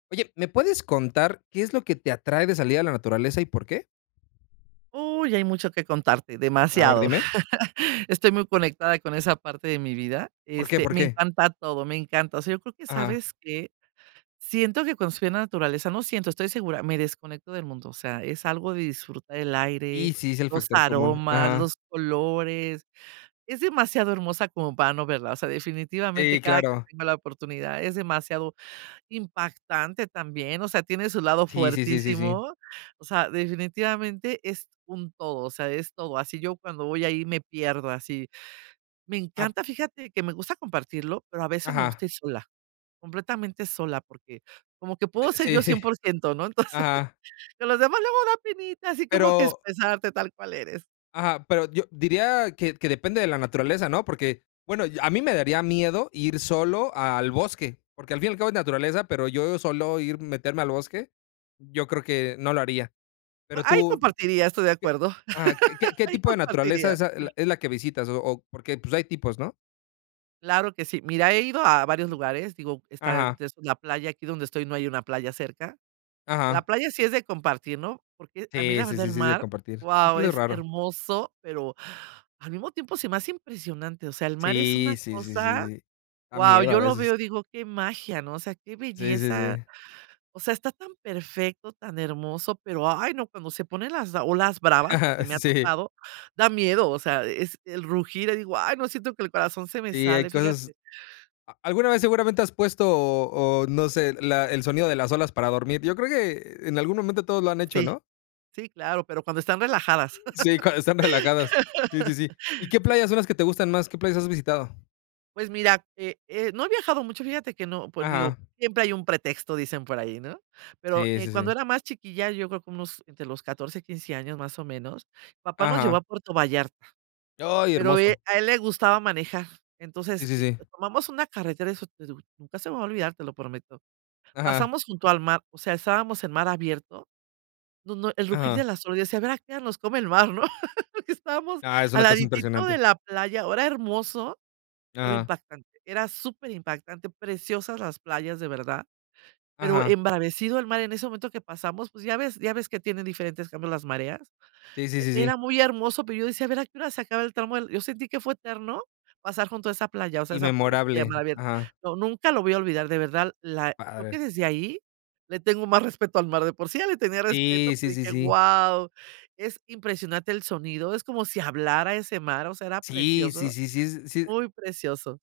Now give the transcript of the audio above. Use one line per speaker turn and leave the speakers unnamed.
Oye, ¿me puedes contar qué es lo que te atrae de salir a la naturaleza y por qué?
Uy, hay mucho que contarte,
A ver,
demasiado.
dime.
Estoy muy conectada con esa parte de mi vida,
¿Por qué?
este,
¿Por
me
qué?
encanta todo, me encanta, o sea, yo creo que,
Ajá.
¿sabes qué?, siento que cuando estoy en la naturaleza no siento, estoy segura, me desconecto del mundo, o sea, es algo de disfrutar el
Y
aire,
sí, es el
los
factor común.
aromas,
Ajá.
los colores. Es demasiado hermosa como para no verla, o sea, definitivamente
Sí,
cada que
claro.
tengo la oportunidad, es demasiado impactante también, o sea, tiene su lado
Sí, sí, sí, sí, sí.
fuertísimo, o sea, definitivamente es un todo, o sea, es todo. Así, yo cuando voy ahí me pierdo así. Me
Ah.
encanta, fíjate que me gusta compartirlo, pero a veces me
Ajá.
gusta ir sola, completamente sola porque como que
Eh,
puedo ser yo
sí.
100%, ¿no? Entonces,
Ajá.
con los demás luego da penita, así como que
Pero
expresarte tal cual eres.
Ajá, pero yo diría que que depende de la naturaleza, ¿no? Porque, bueno, a mí me daría miedo ir solo al bosque, porque al fin y al cabo, es naturaleza, pero yo solo ir, meterme al bosque, yo creo que no lo haría. Pero
Ahí
tú,
compartiría, estoy de
¿qué?
acuerdo.
Ajá, ¿qué qué
Ahí
tipo de naturaleza
compartiría.
es a es la que visitas, o o? Porque, pues hay tipos, ¿no?
Claro que sí. Mira, he ido a varios lugares, digo, está
Ajá.
entre esos la playa, aquí donde estoy no hay una playa cerca. La
Ajá.
playa sí es de compartir, ¿no? Porque a mí
Sí,
la
sí,
verdad,
sí,
el
sí es de
mar,
compartir. Ir
guau,
solo, es
es
raro.
hermoso, pero al mismo tiempo se me hace impresionante, o sea, el mar es
Sí,
una
sí, sí, sí,
cosa,
sí, da
guau,
miedo a
yo lo
veces.
veo y digo: "Qué magia", ¿no?, o sea, qué
Sí, sí,
belleza.
sí.
O sea, está tan perfecto, tan hermoso, pero ay, no, cuando se ponen las olas bravas, porque me ha
Sí.
tocado, da miedo, o sea, es el rugir, ahí digo: "Ay, no, siento que el corazón se me
Sí, hay
sale",
cosas
fíjate.
a alguna vez, seguramente, has puesto o o no sé, la el sonido de las olas para dormir. Yo creo que, en algún momento, todos lo han hecho,
Sí.
¿no?
Sí, claro, pero cuando están relajadas.
Sí, cuando están relajados. Sí, sí, sí, ¿y qué
Sí.
playas son las que te gustan más? ¿Qué playas has visitado?
Pues mira, eh, eh, no he viajado mucho, fíjate que no, pues digo:
Ajá.
"Siempre hay un pretexto", dicen por ahí, ¿no? Pero,
Sí,
eh,
sí,
cuando
sí.
era más chiquilla, yo creo como unos entre los 14, 15 años, más o menos, papá nos llevó a
Ajá.
Puerto Vallarta
Ay,
pero, eh,
hermoso.
a él le gustaba manejar.
Sí,
Entonces,
sí,
eh,
sí.
tomamos una carretera, eso [unintelligible] nunca se me va a olvidar, te lo prometo.
Ajá.
Pasamos junto al mar, o sea, estábamos en mar abierto, no, no, el rugir
Ajá.
de las olas, yo decía: "A ver a qué hora nos come el mar", ¿no? Porque estábamos
Ah, es
al
una cosa
laditito de
impresionante.
la playa, era hermoso, pero
Ajá.
impactante, era superimpactante, preciosas las playas, de verdad, pero
Ajá.
embravecido el mar en ese momento que pasamos, pues ya ves ya ves que tienen diferentes cambios las mareas.
Sí, sí,
E
sí, sí.
era muy hermoso, pero yo decía: "A ver a qué hora se acaba el tramo". Yo sentí que fue eterno pasar junto a esa playa, o sea,
Y
esa p playa a mar
memorable.
abierto.
Ajá.
No, nunca lo voy a olvidar, de verdad.
Qué
La creo
padre.
que desde ahí le tengo más respeto al mar, de por sí ya le tenía respeto,
Sí,
pero
sí, sí,
dije:
sí.
"Guau, es impresionante el sonido". Es como si hablara ese mar, o sea, era
Sí, sí,
precioso,
sí, sí es sí.
muy precioso